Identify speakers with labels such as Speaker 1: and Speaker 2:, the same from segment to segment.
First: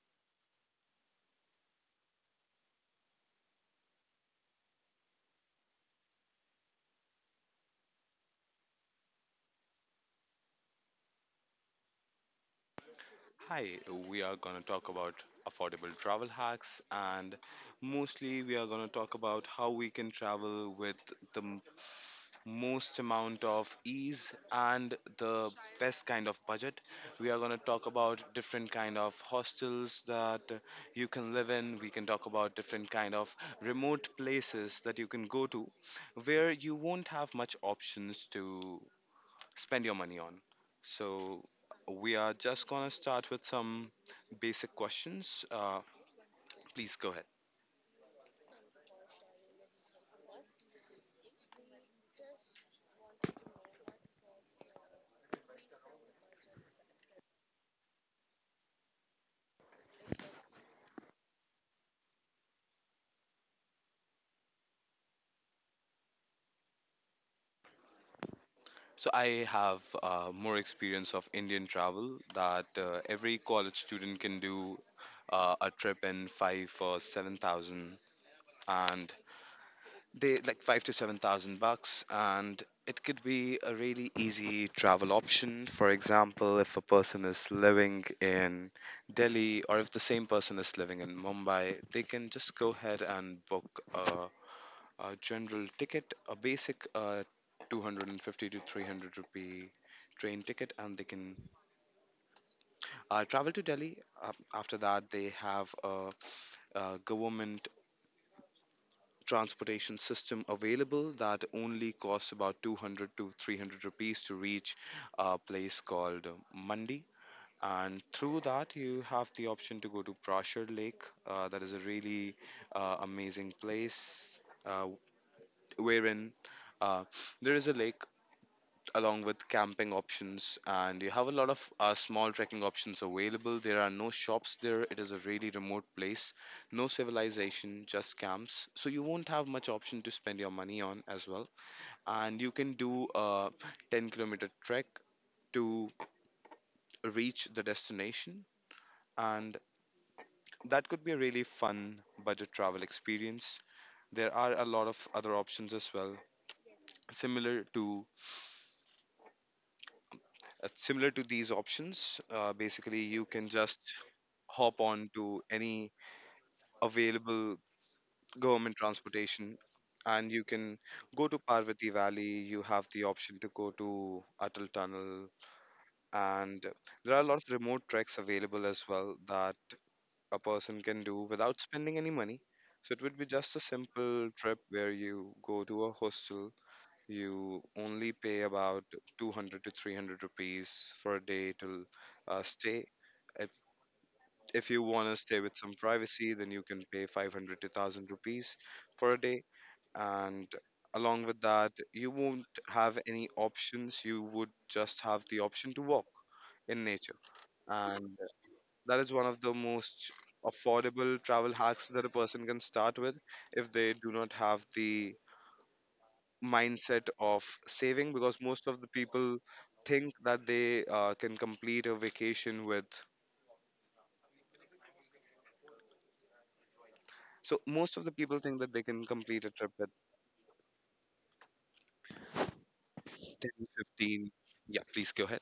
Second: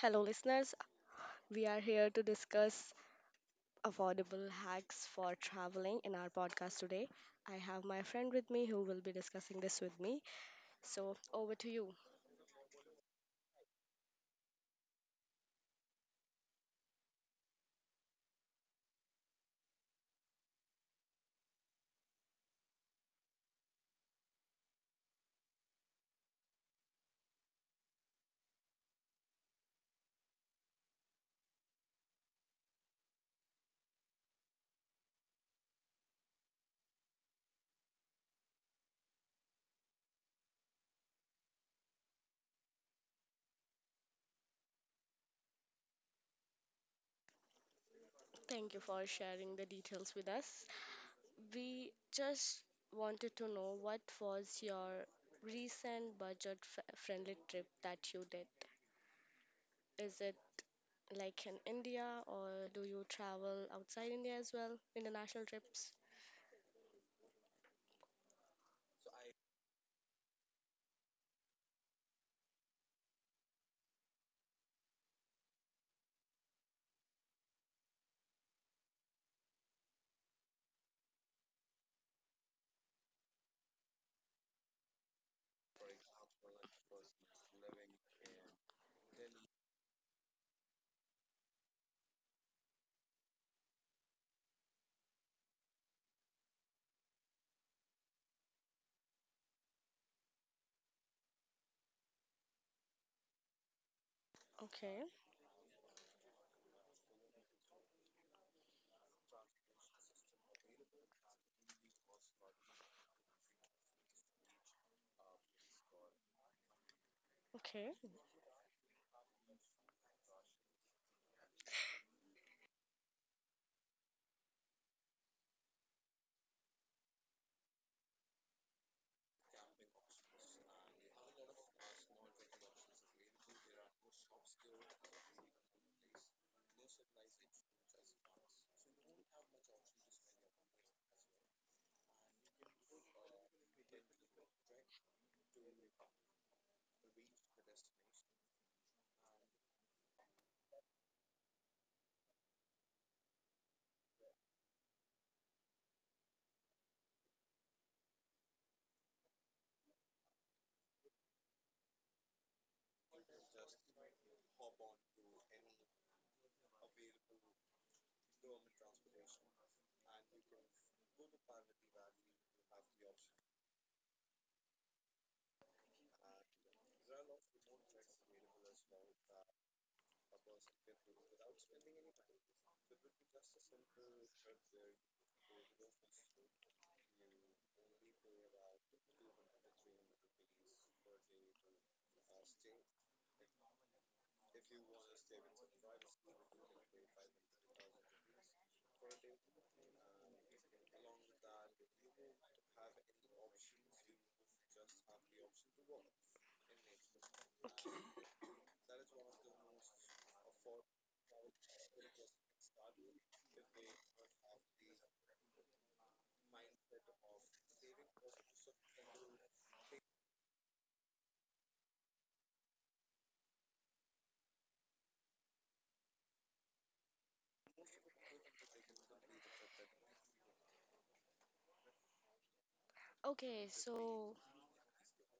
Speaker 1: Hello, listeners. We are here to discuss affordable hacks for traveling in our podcast today. I have my friend with me who will be discussing this with me. So, over to you.
Speaker 2: Hi, we are going to talk about affordable travel hacks and mostly we are going to talk about how we can travel with the most amount of ease and the best kind of budget. We are going to talk about different kind of hostels that you can live in. We can talk about different kind of remote places that you can go to where you won't have much options to spend your money on. So we are just gonna start with some basic questions. Please go ahead.
Speaker 1: Thank you for sharing the details with us. We just wanted to know what was your recent budget friendly trip that you did? Is it like in India or do you travel outside India as well? International trips?
Speaker 2: So I have more experience of Indian travel that every college student can do a trip in five or seven thousand, and they like five to seven thousand bucks, and it could be a really easy travel option. For example, if a person is living in Delhi or if the same person is living in Mumbai, they can just go ahead and book a general ticket, a basic 250 to 300 rupee train ticket, and they can travel to Delhi. After
Speaker 1: Okay,
Speaker 2: that, they have a government transportation system available that only costs about 200 to 300 rupees to reach a place called Mandi.
Speaker 1: okay.
Speaker 2: And through that, you have the option to go to Prashad Lake. That is a really amazing place, uh, wherein uh, there is a lake along with camping options, and you have a lot of small trekking options available. There are no shops there, it is a really remote place, no civilization, just camps, so you won't have much option to spend your money on as well. And you can do a 10-kilometer trek to reach the destination, and that could be a really fun budget travel experience. There are a lot of other options as well similar to these options. Basically you can just hop on to any available government transportation, and you can go to Parvati Valley. You have the option to go to Atal Tunnel, and there are a lot of remote treks available as well that a person can do without spending any money. So it would be just a simple trip where you go to a hostel. You only pay about 200 to 300 rupees for a day to stay. If you want to stay with some privacy, then you can pay 500 to 1000 rupees for a day. And along with that, you won't have any options. You would just have the option to walk in nature. And that is one of the most affordable travel hacks that a person can start with if they do not have the mindset of saving, because most of the people think that they can complete a vacation with. So most of the people think that they can complete a trip with 10,
Speaker 1: Okay,
Speaker 2: 15.
Speaker 1: so
Speaker 2: Yeah, please go ahead.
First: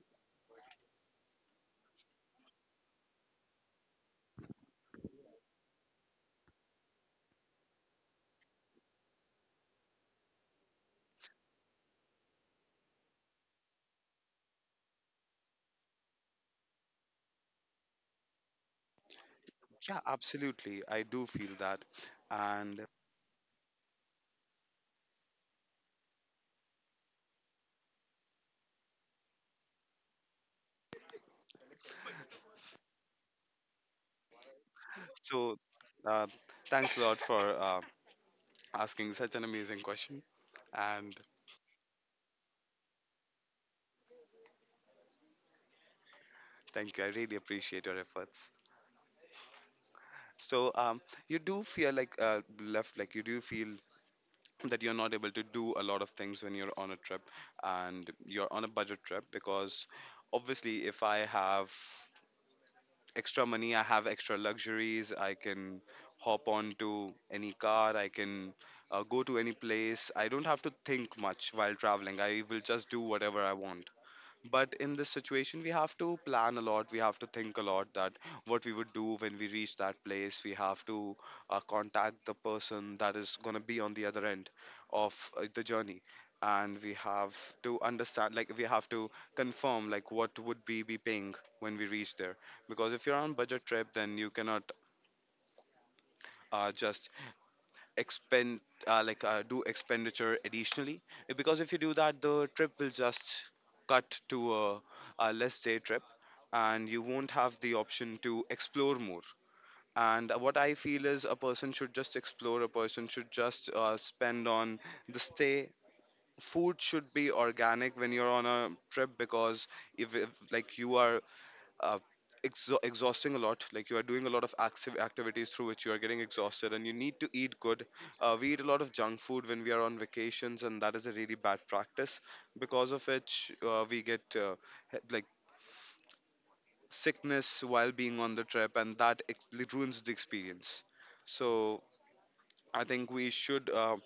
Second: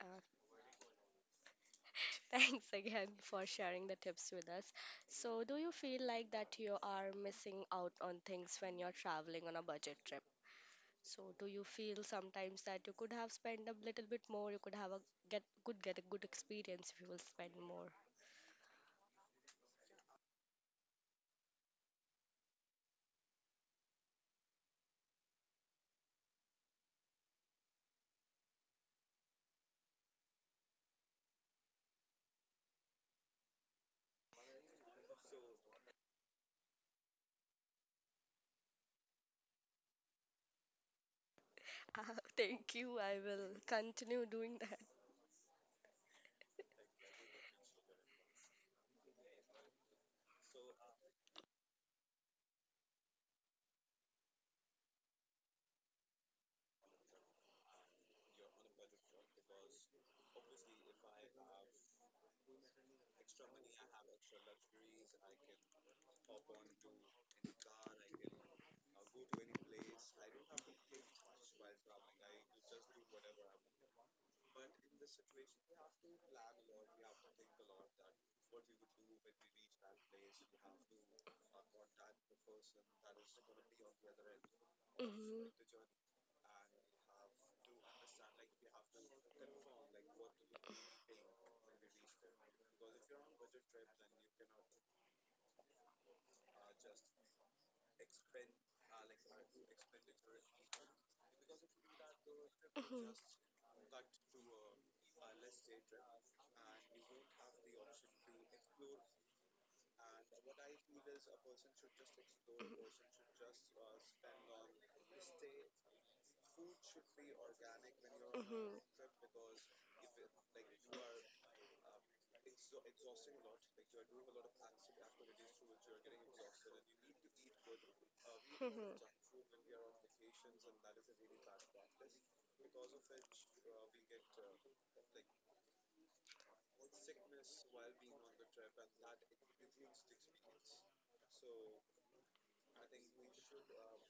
Speaker 1: Uh, thanks again for sharing the tips with us. So, do you feel like that you are missing out on things when you're traveling on a budget trip? So, do you feel sometimes that you could have spent a little bit more, you could get a good experience if you will spend more?
Speaker 2: Yeah, absolutely. I do feel that. And so, uh, thanks a lot for asking such an amazing question. And
Speaker 1: Uh, Thank you. I will continue doing that.
Speaker 2: thank you. I really appreciate your efforts. So, you do feel like you do feel that you're not able to do a lot of things when you're on a trip and you're on a budget trip, because obviously, if I have extra money, I have extra luxuries. I can hop on to any car. I can go to any place. I don't have to think much while traveling. I will just do whatever I want. But in this situation, we have to plan a lot, we have to think a lot, that what we would do when we reach that place. We have to contact the person that is going to be on the other end of
Speaker 1: Mhm,
Speaker 2: the journey, and we have to understand, like, we have to confirm, like, what would we be paying when we reach there, because if you're on budget trip, then you cannot just expend, do expenditure additionally. Because if you do that, the trip
Speaker 1: mhm,
Speaker 2: will
Speaker 1: mhm,
Speaker 2: just cut to a less day trip, and you won't have the option to explore more. And what I feel is, a person should just explore, a person should just spend on the stay. Food should be organic when you're on a
Speaker 1: mhm,
Speaker 2: trip, because if like you are uh, exhausting a lot. Like you are doing a lot of active activities through which you are getting exhausted, and you need to eat good. We eat a lot of junk food when we are on vacations, and that is a really bad practice. Because of which, we get he- like sickness while being on the trip, and that ruins the experience. So I think we should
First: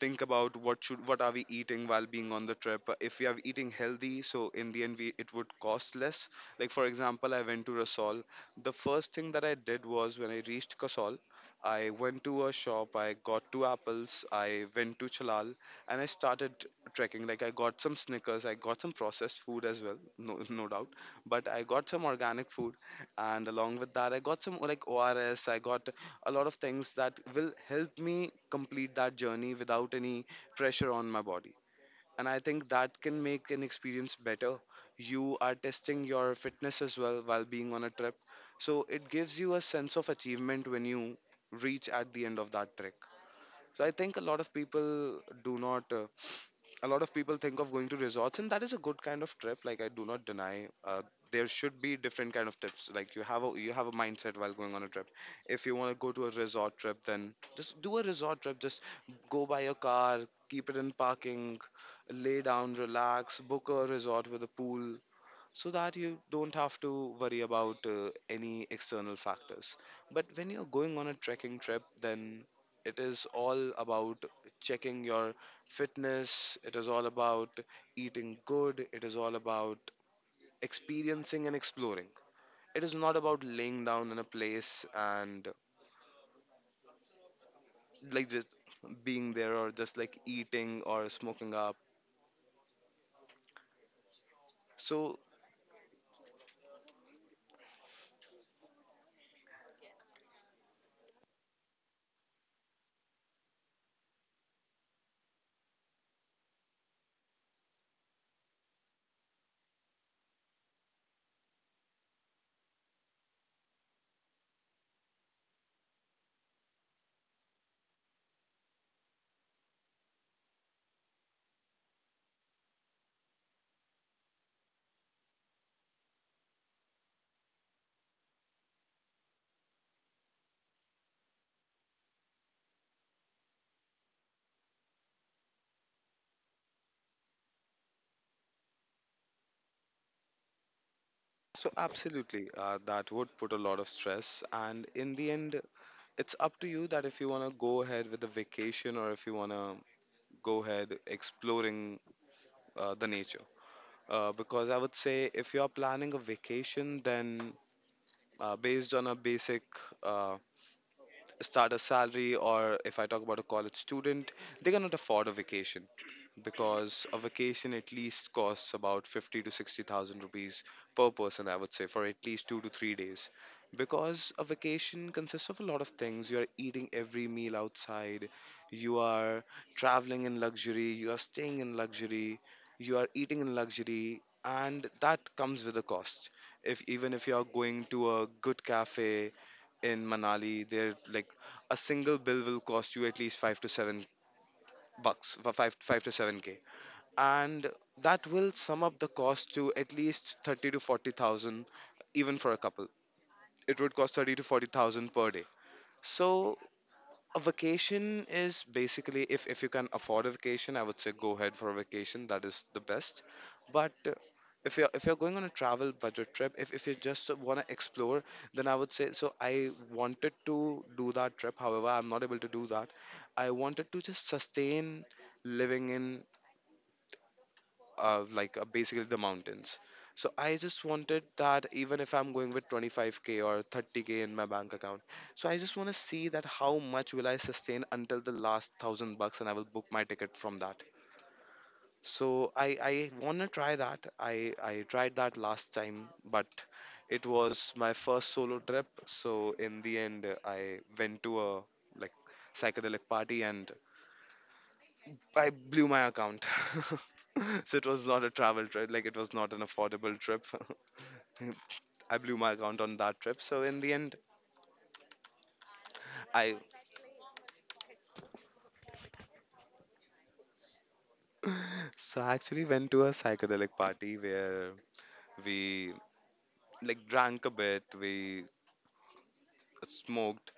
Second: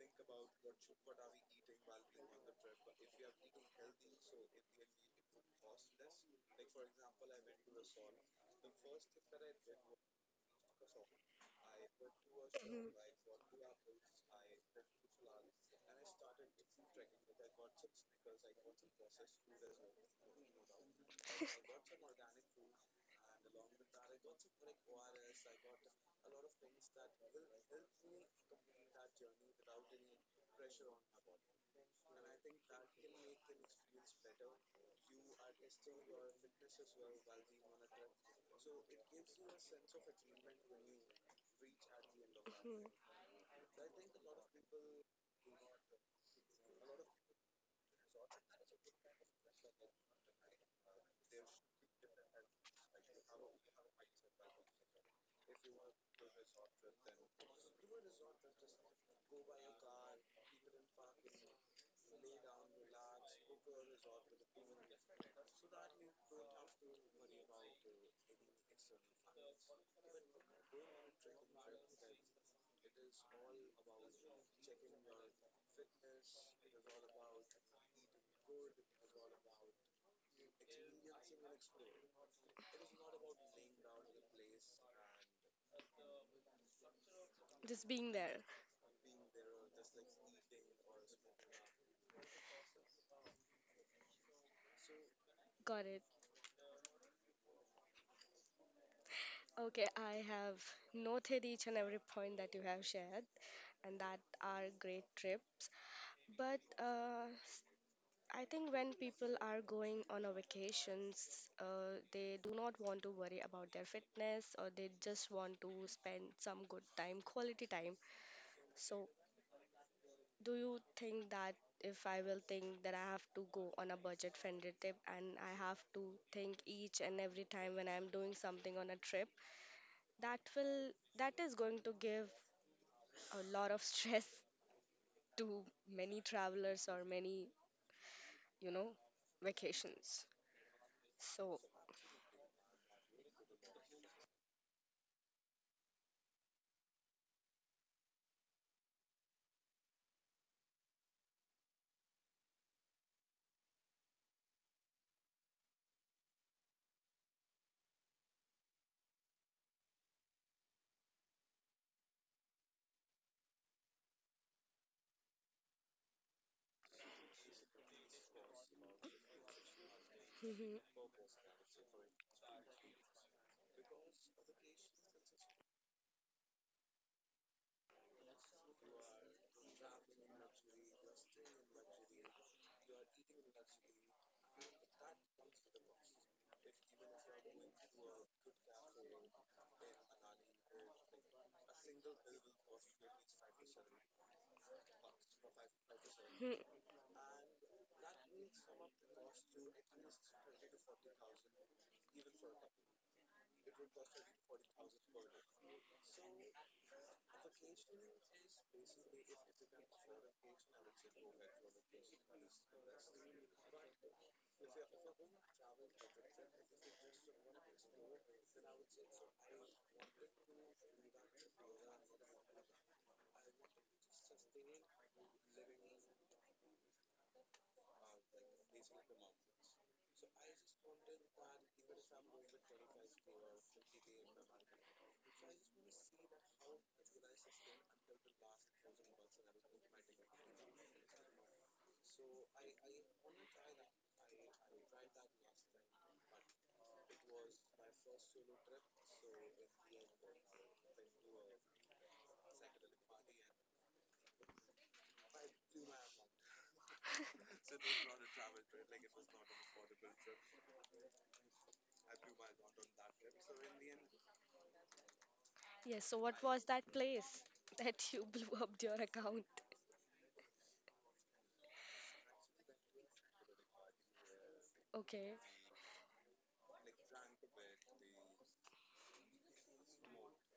Speaker 2: think about what are we eating while being on the trip. If we are eating healthy, so in the end we it would cost less. Like for example, I went to Rasol. The first thing that I did was when I reached Kasol, I went to a shop. I got two apples. I went to Chalal and I started trekking. Like I got some Snickers. I got some processed food as well, no no doubt. But I got some organic food, and along with that, I got some like ORS. I got a lot of things that will help me complete that journey without any pressure on my body. And I think that can make an experience better. You are testing your fitness as well while being on a trip. So it gives you a sense of achievement when you reach at the end of that
Speaker 1: mhm.
Speaker 2: trek. So I think a lot of people do not. A lot of people think of going to resorts, and that is a good kind of trip. Like I do not deny. There should be different kind of trips. Like you have a mindset while going on a trip. If you want to go to a resort trip, then just do a resort trip. Just go buy your car, keep it in parking, lay down, relax, book a resort with a pool, so that you don't have to worry about any external factors. But when you're going on a trekking trip, then it is all about checking your fitness, it is all about eating good, it is all about experiencing and exploring. It is not about laying down in a place and
Speaker 1: Just being
Speaker 2: like
Speaker 1: there.
Speaker 2: just being there or just like eating or smoking up. So
Speaker 1: Got it. Okay, I have noted each and every point that you have shared, and that are great trips. But I think when people are going on a vacations, they do not want to worry about their fitness or they just want to spend some good time, quality time. So, do you think that if I will think that I have to go on a budget friendly trip and I have to think each and every time when I'm doing something on a trip, that will that is going to give a lot of stress to many travelers or many, you know, vacations. So,
Speaker 2: absolutely, that would put a lot of stress, and in the end, it's up to you that if you want to go ahead with the vacation or if you want to go ahead exploring the nature. Because I would say if you're planning a vacation, then based on a basic uh, starter salary, or if I talk about a college student, they cannot afford a vacation, because a vacation at least costs about 50 to 60 thousand rupees
Speaker 1: mhm,
Speaker 2: per person, I would say, for at least 2 to 3 days, because a vacation consists of a lot of things. You are eating every meal outside, you are traveling in luxury, you are staying in luxury, you are eating in luxury, and that comes with a cost. If even if you are going to a good cafe in Manali, there like a single bill will cost you at least 5 to 7 bucks, for 5 5 to 7K.
Speaker 1: mhm.
Speaker 2: And that will sum up the cost to at least 30 to 40,000 even for a couple. It would cost 30 to 40,000 per day. So a vacation is basically, if you can afford a vacation, I would say go ahead for a vacation. That is the best. But if you're going on a travel budget trip, if you just want to explore, then I would say so. I wanted to do that trip. However, I'm not able to do that. I wanted to just sustain living in basically the mountains. So I just wanted that even if I'm going with 25K or 30K in my bank account, so I just want to see that how much will I sustain until the last 1,000 bucks, and I will book my ticket from that. So I want to try that. I tried that last time, but it was my first solo trip. So in the end, I went to a like psychedelic party and I blew my account. So it was not a travel trip, like it was not an affordable trip. I blew my account on that trip. So in the end,
Speaker 1: Yes, so what
Speaker 2: I
Speaker 1: was that place that you blew up your account?
Speaker 2: so I actually went to a psychedelic party where
Speaker 1: Okay,
Speaker 2: we drank a bit, we smoked,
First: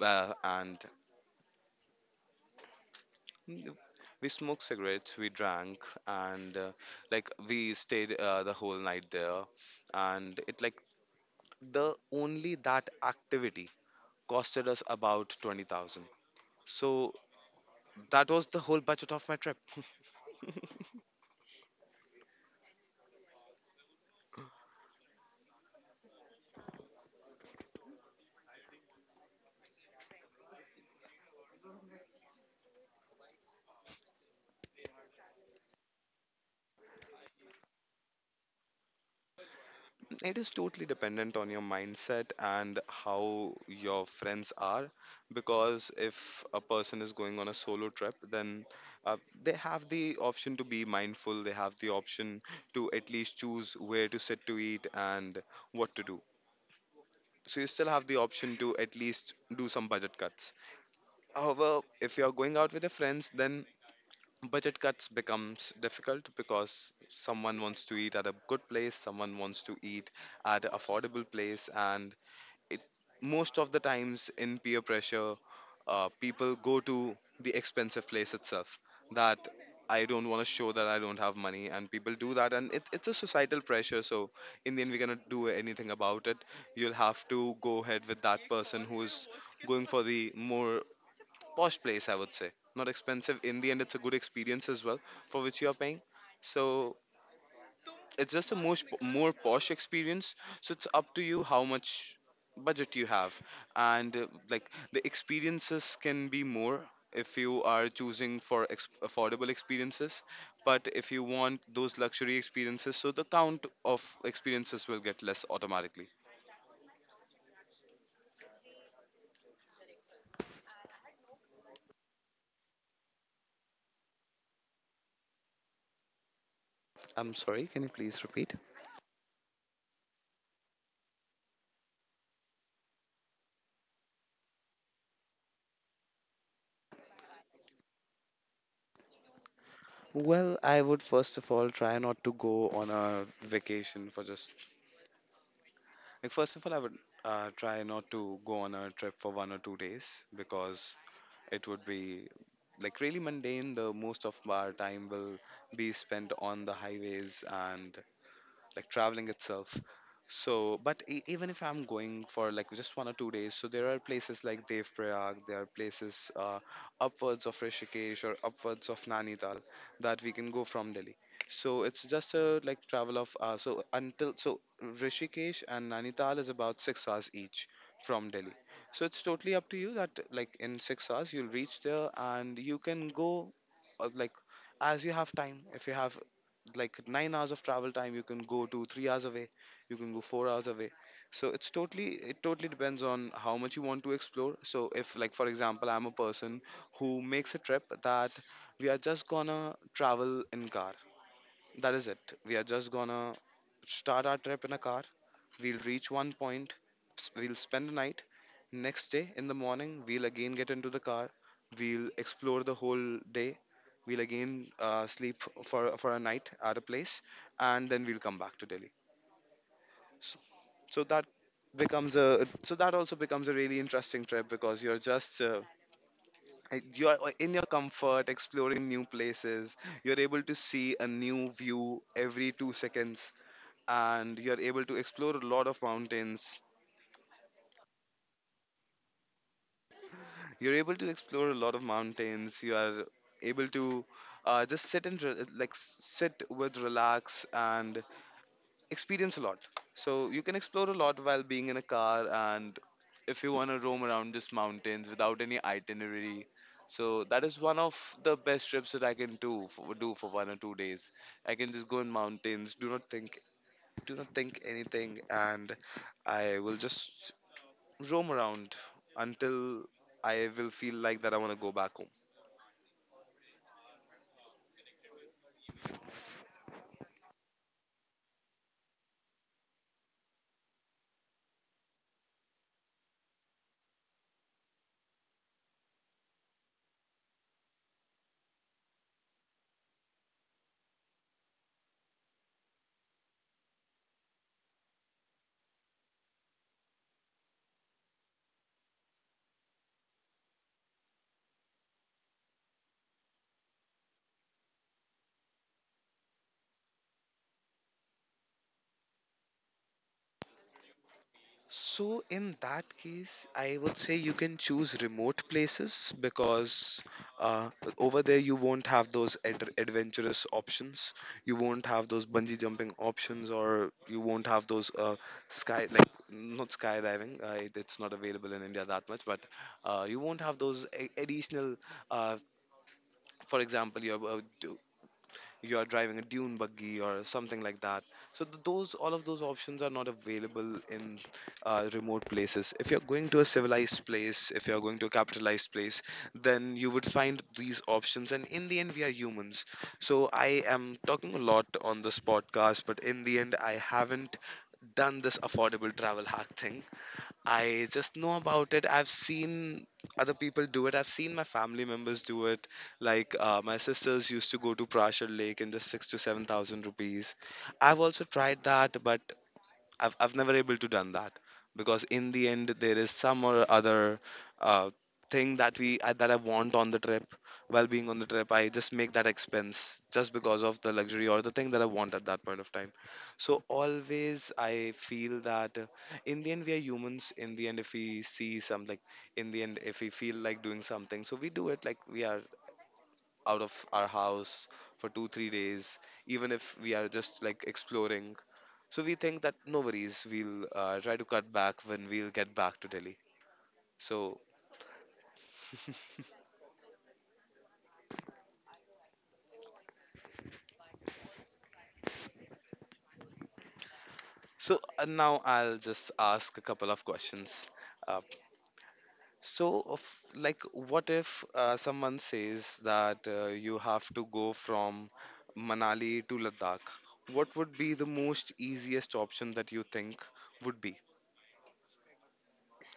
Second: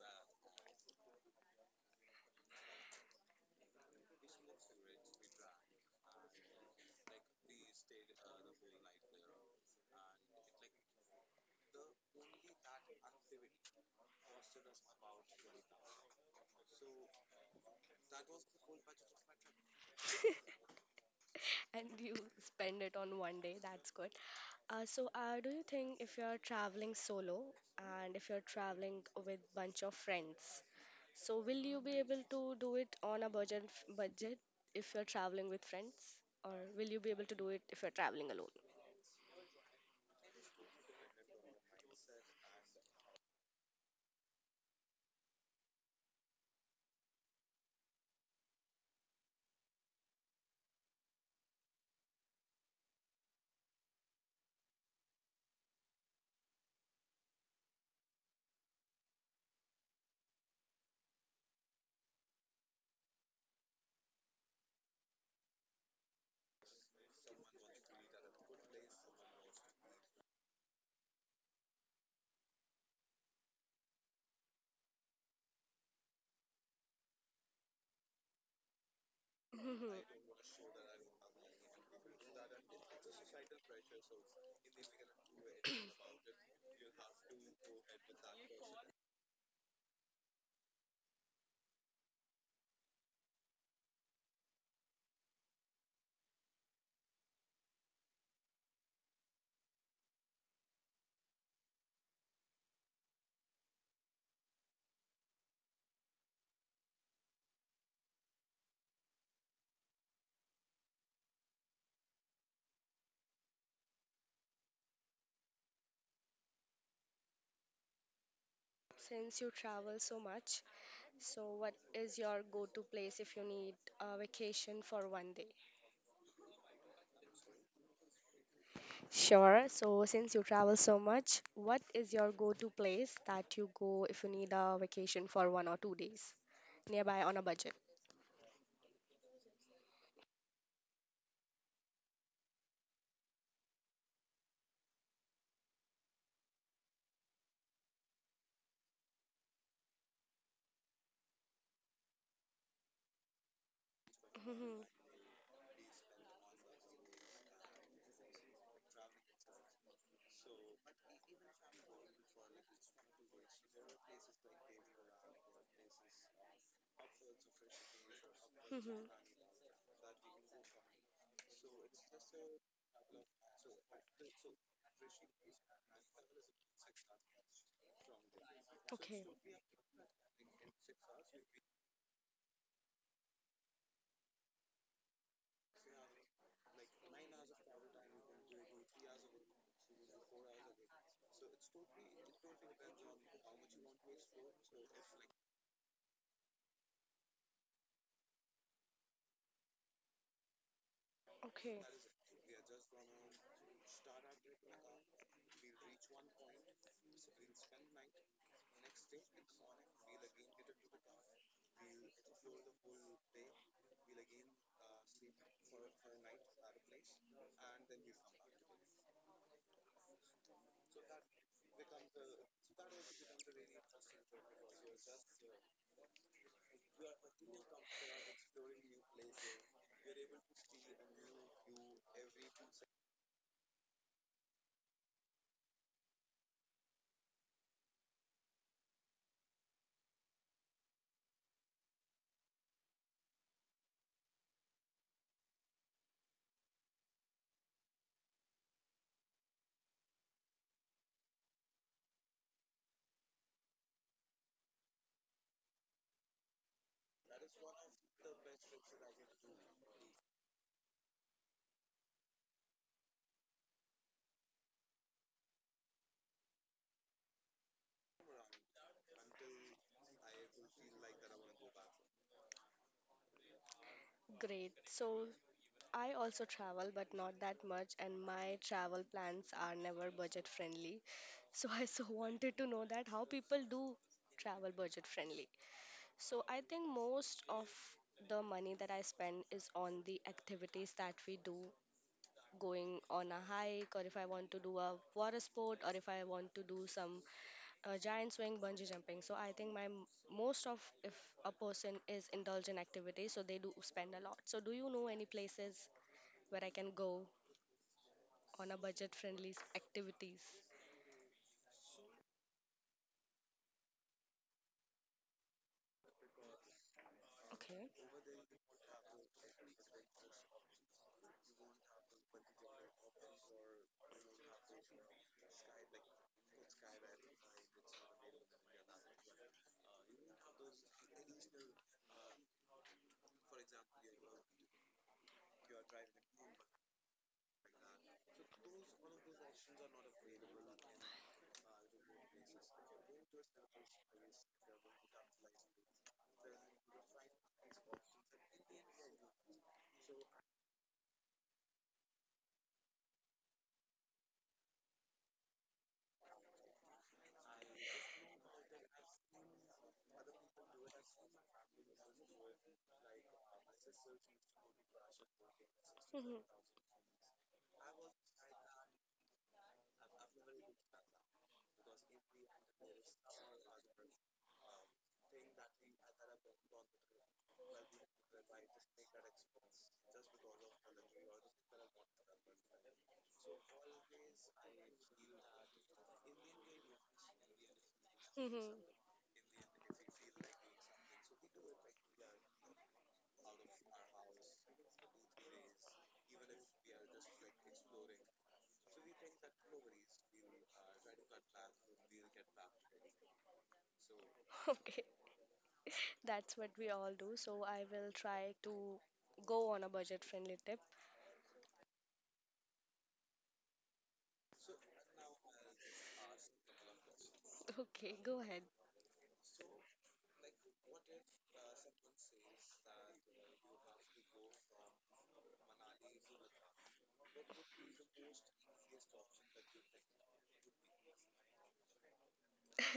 Speaker 2: and we smoked cigarettes, we drank, and like we stayed the whole night there, and it like the only that activity costed us about 20,000. So that was the whole budget of my trip.
Speaker 1: and you spend it on one day. That's good. So, do you think if you're traveling solo and if you're traveling with bunch of friends, so will you be able to do it on a budget if you're traveling with friends, or will you be able to do it if you're traveling alone?
Speaker 2: It is totally dependent on your mindset and how your friends are. Because if a person is going on a solo trip, then uh, they have the option to be mindful, they have the option to at least choose where to sit to eat and what to do. So you still have the option to at least do some budget cuts. However, if you're going out with your friends, then budget cuts becomes difficult because someone wants to eat at a good place, someone wants to eat at an affordable place, and it most of the times in peer pressure people go to the expensive place itself. That I
Speaker 1: Mhm.
Speaker 2: don't want to show that I don't have money, and people do that, and it's a societal pressure, so in the end we cannot do anything about it. You'll have to go ahead with that person who's going for the more posh place, I would say. Not expensive. In the end, it's a good experience as well for which you are paying. So it's just a most more posh experience. So it's up to you how much budget you have, and like the experiences can be more if you are choosing for affordable experiences. But if you want those luxury experiences, so the count of experiences will get less automatically.
Speaker 1: Since you travel so much, so, what is your go to place if you need a vacation for one day?
Speaker 2: I'm sorry. Can you please repeat?
Speaker 1: Sure. So, since you travel so much, what is your go to place that you go if you need a vacation for one or two days nearby on a budget?
Speaker 2: Well, I would first of all try not to go on a vacation for just like first of all I would try not to go on a trip for 1 or 2 days because it would be like really mundane. The most of our
Speaker 1: Mhm,
Speaker 2: time will be spent on the highways and like traveling itself. So, but even if I'm going for like just 1 or 2 days, so there are places like Dev Prayag, there are places upwards of Rishikesh or upwards of
Speaker 1: mhm.
Speaker 2: Nainital that we can go from Delhi. So it's just a like travel of so until so Rishikesh and Nainital is about 6 hours each from Delhi. So it's
Speaker 1: Okay.
Speaker 2: totally up to you that like in 6 hours you'll reach there, and you can go like as you have time. If you have like 9 hours of travel time, you can go to 3 hours away, you can go 4 hours away, so it totally depends on how much you want to explore. So if like for example I'm a person who makes a trip that we are just gonna travel in car,
Speaker 1: Okay.
Speaker 2: that is it, we are just gonna start our trip in a car. We'll reach one point, we'll spend the night. Next day, in the morning, we'll again get into the car. We'll explore the whole day. We'll again sleep for a night at a place, and then we'll come back to Delhi. So, so that becomes a so that also becomes a really interesting trip because you're just you're in your comfort exploring new places, you're able to see a new view every 2 seconds, and you're able to explore a lot of mountains You're Able to explore a lot of mountains. You are able to just sit and sit with relax and experience a lot. So you can explore a lot while being in a car, and if you want to roam around just mountains without any itinerary. So that is one of the best trips that I can do do for 1 or 2 days. I can just go in mountains, do not think anything, and I will just roam around until I will feel like that I want to go back home.
Speaker 1: Great. So, I also travel, but not that much, and my travel plans are never budget friendly. So, I so wanted to know that how people do travel budget friendly. So I think most of the money that I spend is on the activities that we do, going on a hike, or if I want to do a water sport, or if I want to do some giant swing, bungee jumping. So I think my most of if a person is indulged in activities, so they do spend a lot. So do you know any places where I can go on a budget-friendly activities?
Speaker 2: So, in that case, I would say you can choose remote places because uh,
Speaker 1: Okay.
Speaker 2: over there you won't have those adventurous options. You won't have those bungee jumping options, or you won't have those sky like not skydiving. It's not available in India that much, but you won't have those additional. Uh, for example, you are driving a dune buggy or something like that, so th- those all of those options are not available in remote places. If you're going to a civilized place, if you're going to a capitalized place, then you would find these options, and in the end we are humans. So I am talking a lot on this podcast, but in the end I haven't done this affordable travel hack thing. I just know about it. I've seen other people do it. I've seen my family members do it. Like my sisters used to go to Prashad Lake in the six to
Speaker 1: Mhm.
Speaker 2: seven thousand rupees. I've also tried that, but I've never able to done that because in the end there is some or other uh, thing that that I want on the trip. While being on the trip, I just make that expense just because of the luxury or the thing that I want at that point of time. So always I feel that in the end we are humans.
Speaker 1: Mhm.
Speaker 2: In the end, if we feel like doing something, so we do it. Like we are out of our house for 2 3 days, even if we are just like exploring, so we think that no worries, we'll try to cut back when we'll get back to Delhi. So,
Speaker 1: Okay, that's what we all do. So I will try to go on a budget friendly trip.
Speaker 2: so now I'll just ask a couple of questions.
Speaker 1: Okay,
Speaker 2: Uh,
Speaker 1: go ahead.
Speaker 2: so, of, what if someone says that you have to go from Manali to Ladakh? What would be the most easiest option that you think would be?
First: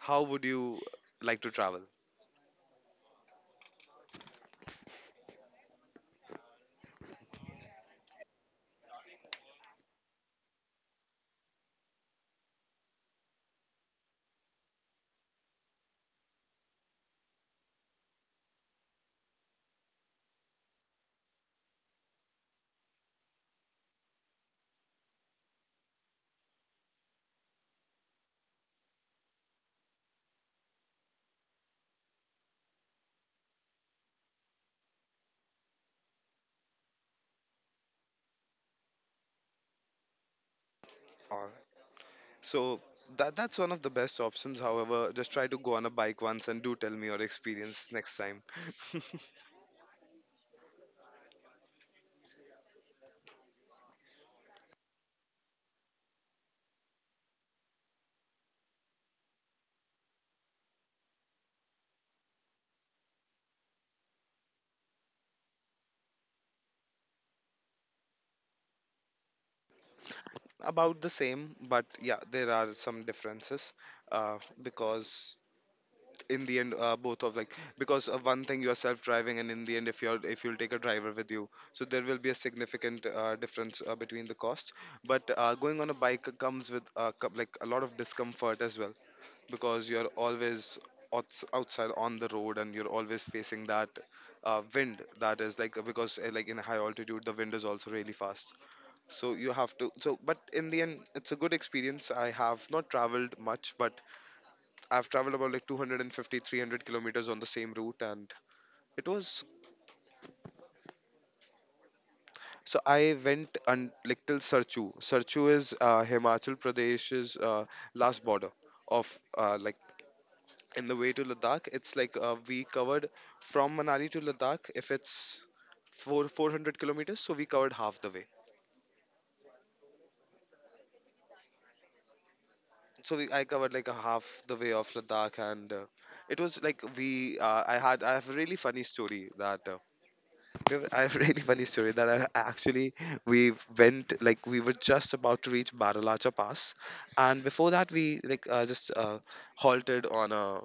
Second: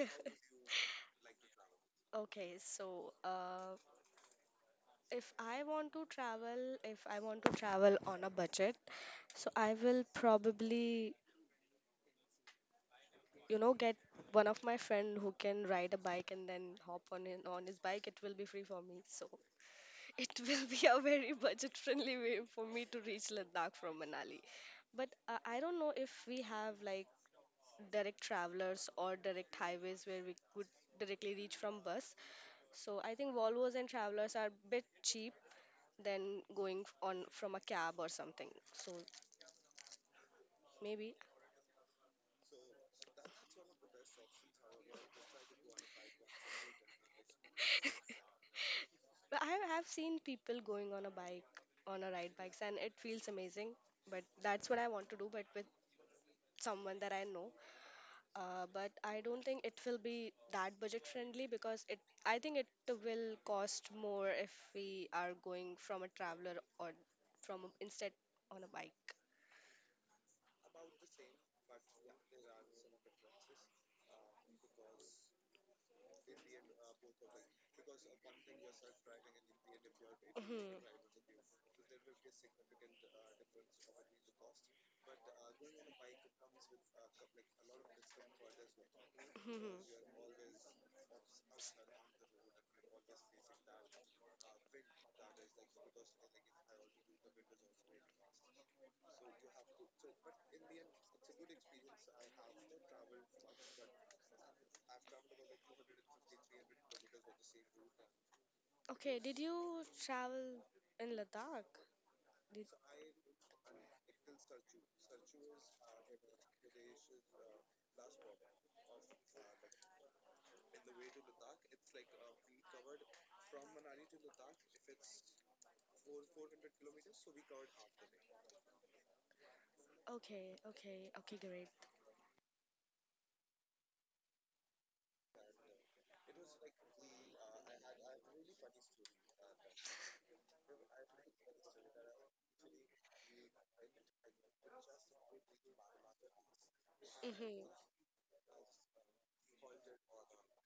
Speaker 2: How would you like to travel?
Speaker 1: Okay, so if I want to travel, if I want to travel on a budget, so I will probably, you know, get one of my friend who can ride a bike and then hop on his bike. It will be free for me, so it will be a very budget-friendly way for me to reach Ladakh from Manali. But I don't know if we have like direct travelers or direct highways where we could directly reach from bus. So I think Volvos and Travelers are a bit cheap than going on from a cab or something. So maybe,
Speaker 2: Or So that's one of the best options. However, just try to go on a bike once and do tell me your experience next time.
Speaker 1: but I have seen people going on a bike on a ride bikes and it feels amazing. But that's what I want to do, but with someone that I know. But I don't think it will be that budget friendly because it I think it will cost more if we are going from a traveler or instead on a bike.
Speaker 2: About the same, but yeah, there are some differences because in the end, both of like because one thing you're self-driving, and in the end, if you're if you'll
Speaker 1: Mhm.
Speaker 2: take a driver with you, so there will be a significant difference between the cost. But going on a bike comes with like a lot of discomfort as well,
Speaker 1: Mhm.
Speaker 2: because you're always outside on the road, and you're always facing that wind that is like because like in high altitude the wind is also really fast, so you have to so but in the end it's a good experience. I have not traveled much, but I've traveled about like 250 300 kilometers on the same route, and it
Speaker 1: Okay, did
Speaker 2: was
Speaker 1: you travel in Ladakh? Did,
Speaker 2: so I went and like till Sarchu. Sarchu is Himachal Pradesh's last border of in the way to Ladakh. It's like we covered from Manali to Ladakh. If it's four hundred kilometers, so we covered half the way.
Speaker 1: okay, okay, okay, great.
Speaker 2: So I covered like a half the way of Ladakh, and it was like we. I had I have a really funny story that we have- I have a really funny story that I actually we went like we were just about to reach Baralacha Pass, and before
Speaker 1: Hmm.
Speaker 2: that we like just halted on a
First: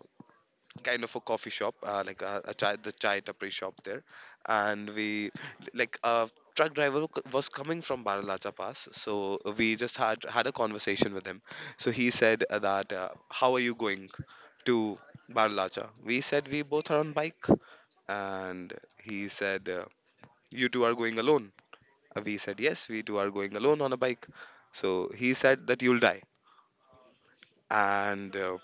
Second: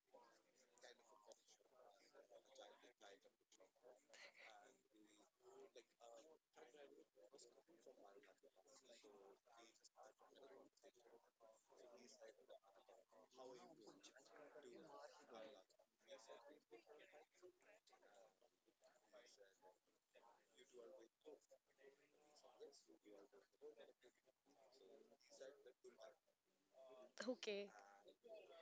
Speaker 2: kind of a coffee shop, a chai, the chai tapri shop there, and we like a truck driver was coming from Baralacha Pass, so we just had a conversation with him. So he said that how are you going to Baralacha? We said we both are on bike, and he said you two are going alone. We said yes, we two are going alone on a bike. So he said that you'll die,
Speaker 1: Okay,
Speaker 2: and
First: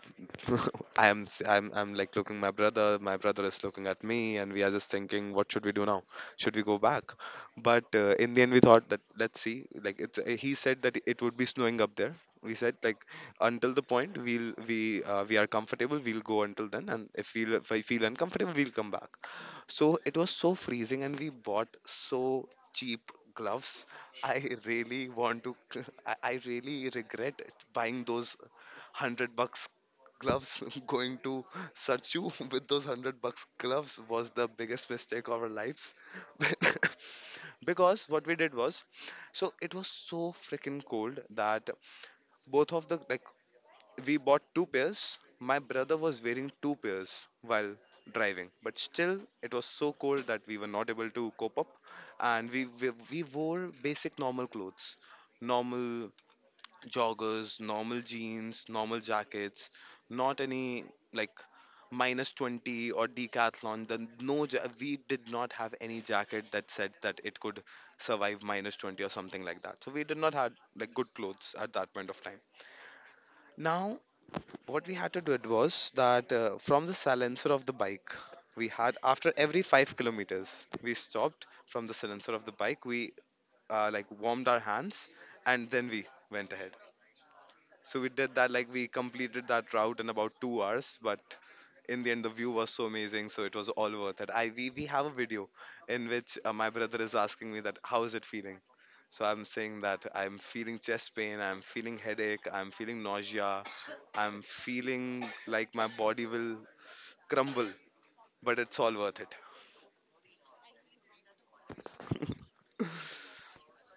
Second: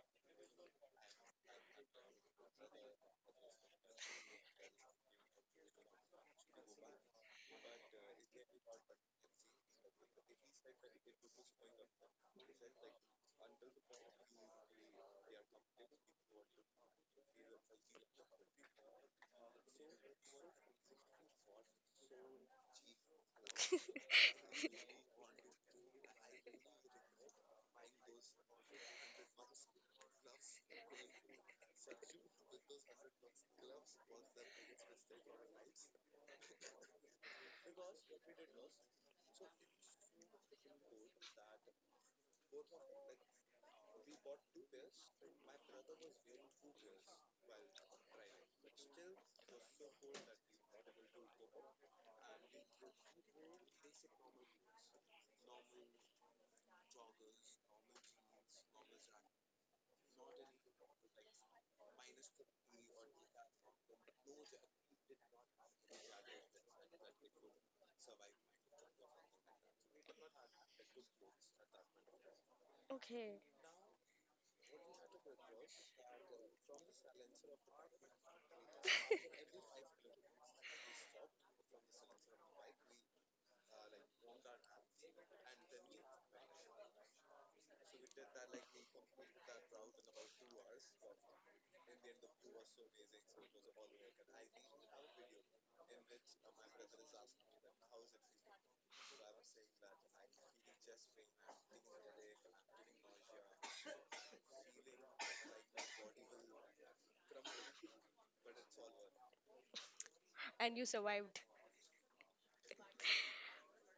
Speaker 2: I'm, s- I'm like looking my brother, my brother is looking at me, and we are just thinking what should we do now, should we go back. But in the end we thought that let's see, like it's he said that it would be snowing up there. We said like until the point we are comfortable, we'll go until then, and if we if I feel uncomfortable, we'll come back. So it was so freezing, and we bought so cheap gloves. I really want to, I really regret buying those 100 bucks gloves. Going to Sarchu with those 100 bucks gloves was the biggest mistake of our lives. Because what we did was so it was so freaking cold that both of the like we bought two pairs. My brother was wearing two pairs while driving, but still, it was so cold that we were not able to cope up, and we wore basic normal clothes, normal joggers, normal jeans, normal jackets, not any like minus 20 or decathlon the we did not have any jacket that said that it could survive minus 20 or something like that, so we did not have like good clothes at that point of time.
Speaker 1: okay.
Speaker 2: Now what we had to do it was that from the silencer of the bike we had, after every 5 kilometers we stopped, from the silencer of the bike we like warmed our hands and then we went ahead. So we did that, like we completed that route in about 2 hours, but in the end the view was so amazing, so it was all worth it. We have a video in which my brother is asking me that how is it feeling, so I'm saying that I'm feeling chest pain, I'm feeling headache, I'm feeling nausea, I'm feeling like my body will crumble, but it's all worth it.
Speaker 1: And you survived.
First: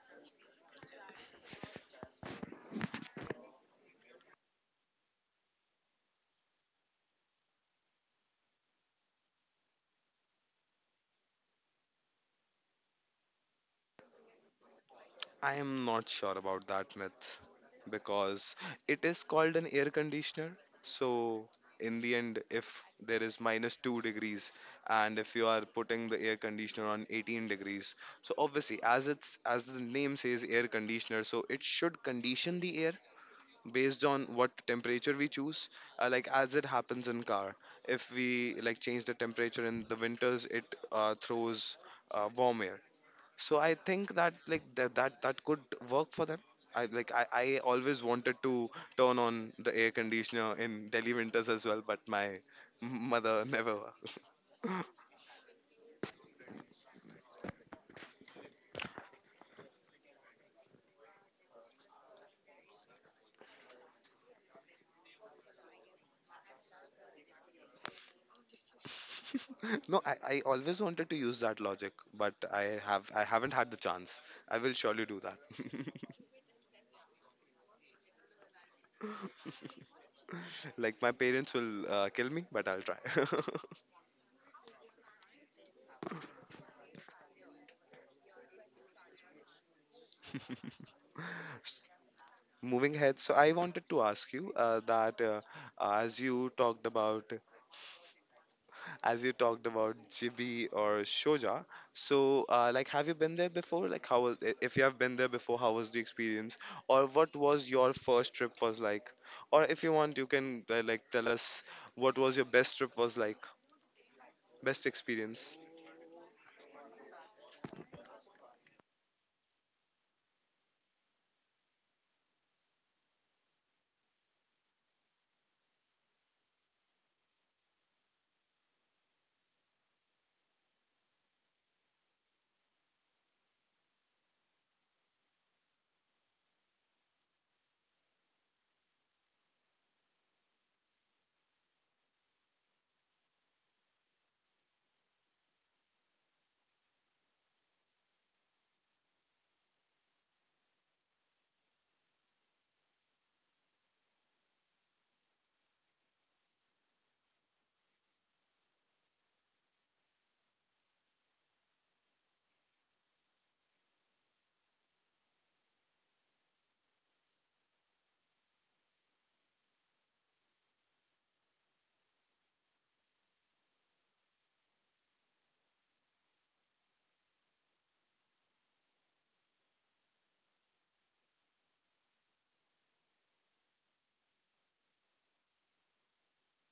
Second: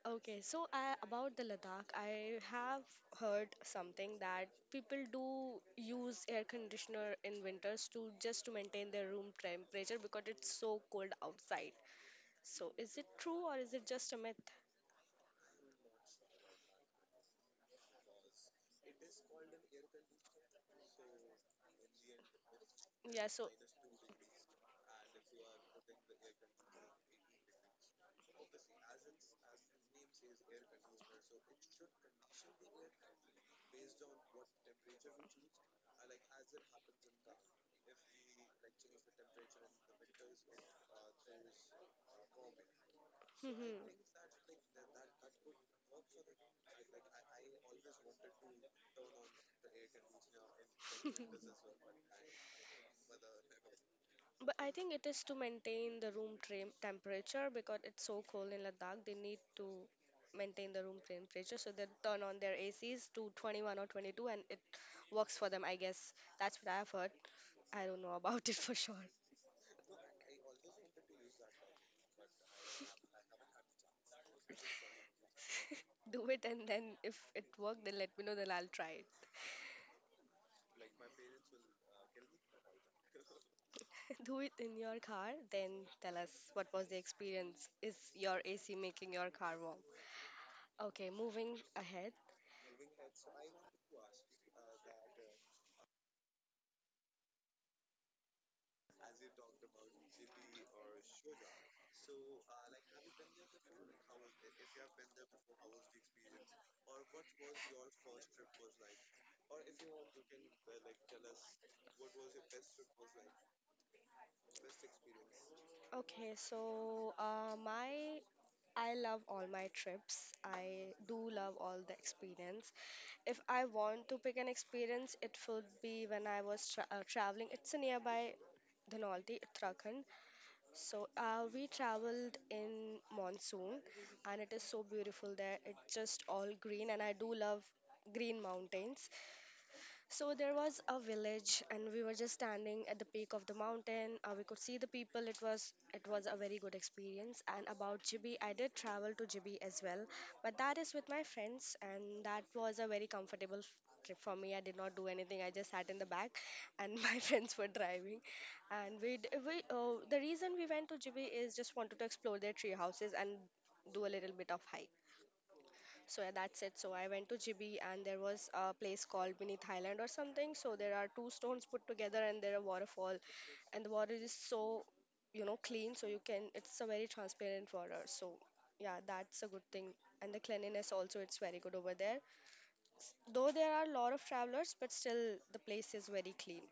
Speaker 1: Okay, so about the Ladakh, I have heard something that people do use air conditioner in winters to just to maintain their room temperature because it's so cold outside. So is it true or is it just a myth?
Speaker 2: I am not sure about that myth because it is called an air conditioner. So, in the end, if there
Speaker 1: Yeah,
Speaker 2: is
Speaker 1: so.
Speaker 2: minus 2 degrees and if you are putting the air conditioner on 18 degrees, so obviously, as it's as the name says, air conditioner, so it should condition the air based on what temperature we choose, like as it happens in car, if we like change the temperature in the winters, it throws warm air. So I
Speaker 1: Hmm.
Speaker 2: think that that could work for them. I always wanted to turn on the air conditioner in Delhi winters as well, but my mother never.
Speaker 1: But I think it is to maintain the room tram temperature because it's so cold in Ladakh. They need to maintain the room temperature, so they turn on their ACs to 21 or 22, and it works for them. I guess that's what I've heard. I don't know about it for sure.
Speaker 2: No, I always wanted to use that logic, but i haven't had the chance. I will surely do that.
Speaker 1: Do it, and then if it worked, then let me know. Then I'll try it.
Speaker 2: Like my parents will kill me, but I'll try.
Speaker 1: Do it in your car, then tell us what was the experience. Is your AC making your car warm? Okay, moving
Speaker 2: S-
Speaker 1: ahead.
Speaker 2: Moving ahead, so I wanted to ask you that as you talked about as you talked about Jibi or Shoja, so like have you been there before? Like how if you have been there before, how was the experience? Or what was your first trip was like? Or if you want, you can like tell us what was your best trip was like, best experience.
Speaker 1: Okay, so my I love all my trips. I do love all the experience. If I want to pick an experience, it would be when I was traveling. It's a nearby Dhanolti, Uttarakhand. So we traveled in monsoon, and it is so beautiful there. It's just all green, and I do love green mountains. So there was a village, and we were just standing at the peak of the mountain. We could see the people. It was a very good experience. And about Jibi, I did travel to Jibi as well, but that is with my friends, and that was a very comfortable trip for me. I did not do anything. I just sat in the back, and my friends were driving. And we d- we the reason we went to Jibi is just wanted to explore their tree houses and do a little bit of hike. So yeah, that's it. So I went to Jibi and there was a place called Beneath Thailand or something. So there are two stones put together and there are waterfall and the water is so, you know, clean. So you can, it's a very transparent water. So yeah, that's a good thing. And the cleanliness also, it's very good over there. Though there are a lot of travelers, but still the place is very clean.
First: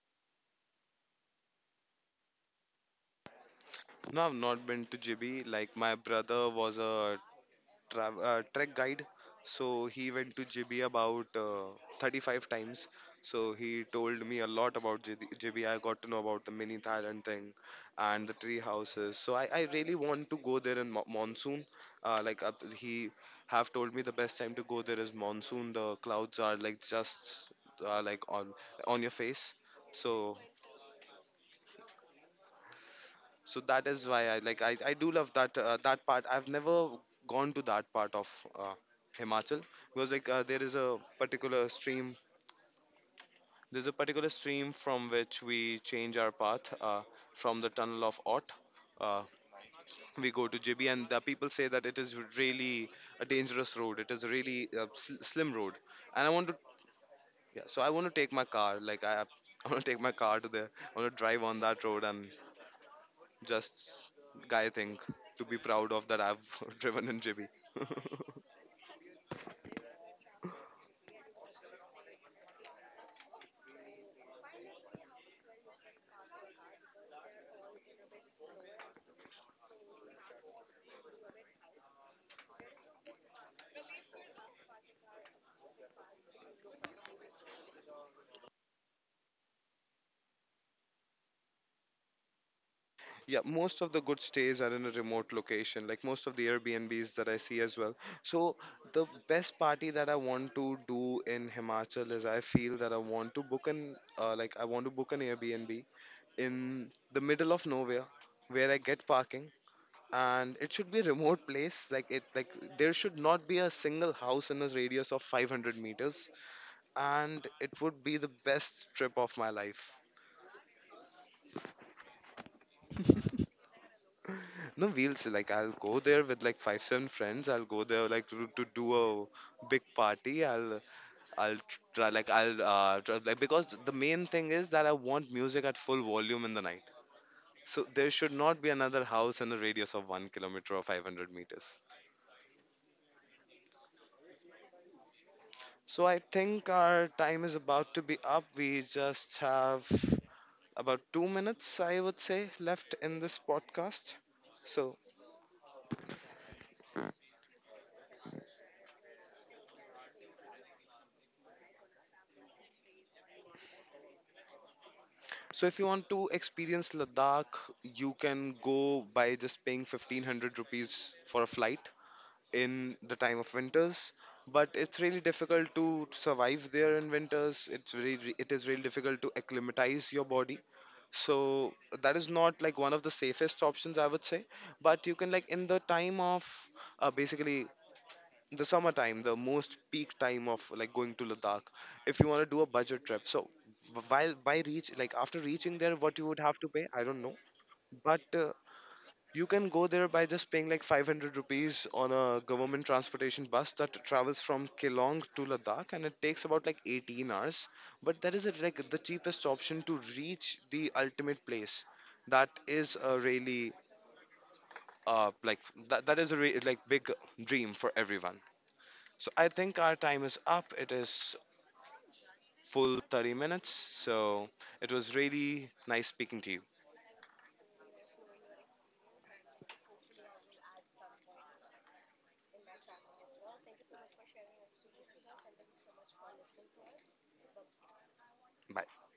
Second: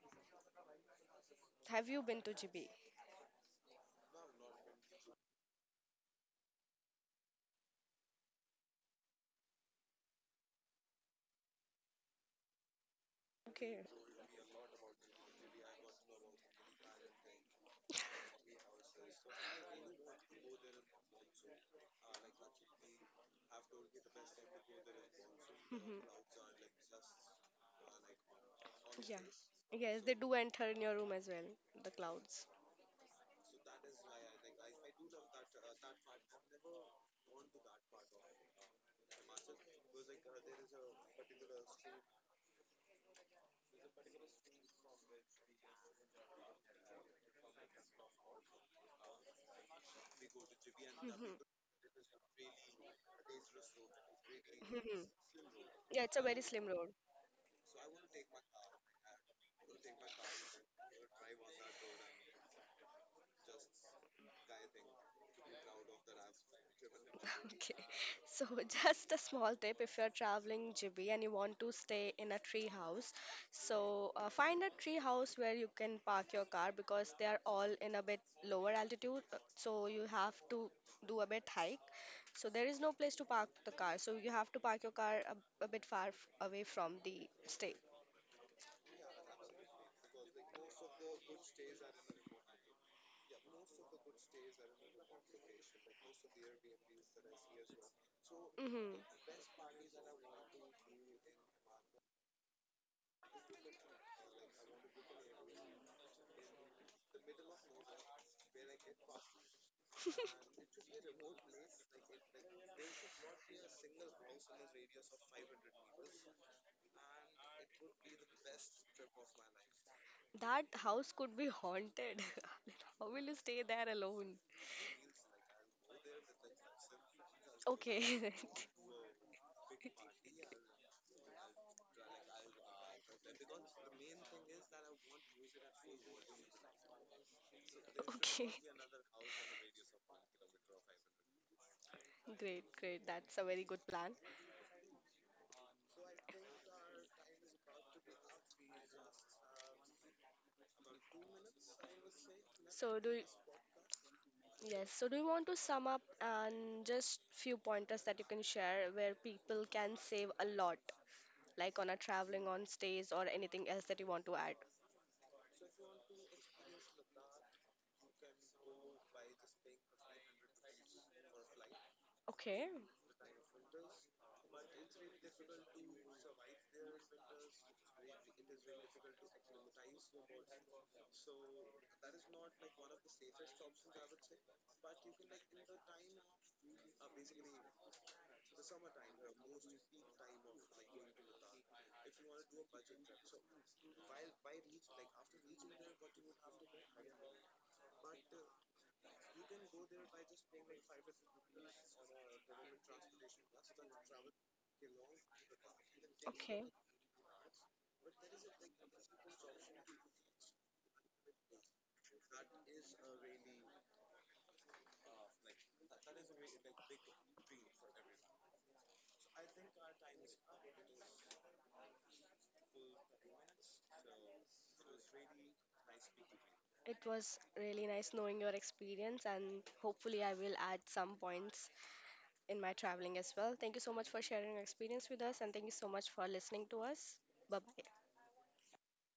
Speaker 1: Have you been to Jibi?
Speaker 2: No, I've not been to Jibi. Like my brother was a trek guide. So he went to JB about 35 times. So
Speaker 1: Okay.
Speaker 2: he told me a lot about JD. I got to know about the mini Thailand thing and the tree houses. So I really want to go there in monsoon. Uh, like uh, he have told me the best time to go there is monsoon. The
Speaker 1: Mhm.
Speaker 2: clouds are like just like on your
Speaker 1: Yeah.
Speaker 2: face.
Speaker 1: Yes, they do
Speaker 2: So
Speaker 1: enter in your room as well, the clouds.
Speaker 2: so that is why I do love that that part. I've never gone to that part of uh, Himachal, because like there's a particular stream from which we change our path, from the tunnel of Ott. Uh, we go to J B, and the
Speaker 1: Mhm.
Speaker 2: people say that it is really a dangerous road. It is a really slim road,
Speaker 1: Yeah, it's a
Speaker 2: and I
Speaker 1: very
Speaker 2: want to.
Speaker 1: slim road.
Speaker 2: Yeah, so I want to take my car. Like I want to take my car to there. I want to drive on that road, and just guy thing to be proud of that I've driven in JB.
Speaker 1: Okay. So, just a small tip if you're traveling Jibi and you want to stay in a tree house, so find a tree house where you can park your car because they are all in a bit lower altitude. Uh, so, you have to do a bit hike. So, there is no place to park the car. So, you have to park your car a bit far away from the stay.
Speaker 2: Yeah, most of the good stays are in a remote location, like most of the Airbnbs that I see as well. So,
Speaker 1: Hmm.
Speaker 2: the best party that I want to do in Himachal is I feel that I want to book an Airbnb in the middle of nowhere, where I get parking, and it should be a remote place, like there should not be a single house in a radius of 500 meters, and it would be the best trip of my life.
Speaker 1: That house could be haunted. How will you stay there alone?
Speaker 2: No, we'll see. Like, I'll go there with like five, seven friends. I'll go there like
Speaker 1: Okay.
Speaker 2: to do a big party. I'll try, like I'll try, like because the main thing is that I want music at full volume in the night. So there should
Speaker 1: Okay.
Speaker 2: not be another house in a radius of 1 kilometer or 500 meters.
Speaker 1: Great, great. That's a very good plan.
Speaker 2: So I think our time is about to be up. We just have about 2 minutes, I would say, left
Speaker 1: So do
Speaker 2: in
Speaker 1: you,
Speaker 2: this podcast.
Speaker 1: yes.
Speaker 2: So
Speaker 1: So do you want to sum up and just few pointers that you can share where people can save a lot, like on a traveling on stays or anything else that you want to add?
Speaker 2: so if you want to experience Ladakh, you can go by just paying 1500 rupees for a flight
Speaker 1: Okay,
Speaker 2: in the time of winters. But it's really difficult to survive there in winters. It is really difficult to acclimatize your body. So that is not like one of the safest options, I would say. But you can, like in the time of basically the summertime, the most peak time of like going to Ladakh, if you want to do a budget trip, so b- while by reach like after reaching there what you would have to pay I don't know, but you can go there by just paying like 500 rupees on a government transportation bus that travels from Kelong to Ladakh, and it takes
Speaker 1: okay.
Speaker 2: about like 18 hours. But that is a, like the cheapest option to reach the ultimate place. That is a really uh, like that is a like big dream for everyone. So I think our time is up. It is full 30 minutes. So it was really nice speaking to you.
Speaker 1: It was really nice knowing your experience, and hopefully I will add some points in my traveling as well. Thank you so much for sharing your experience with us, and thank you so much for listening to us. Bye bye.
Speaker 2: Bye.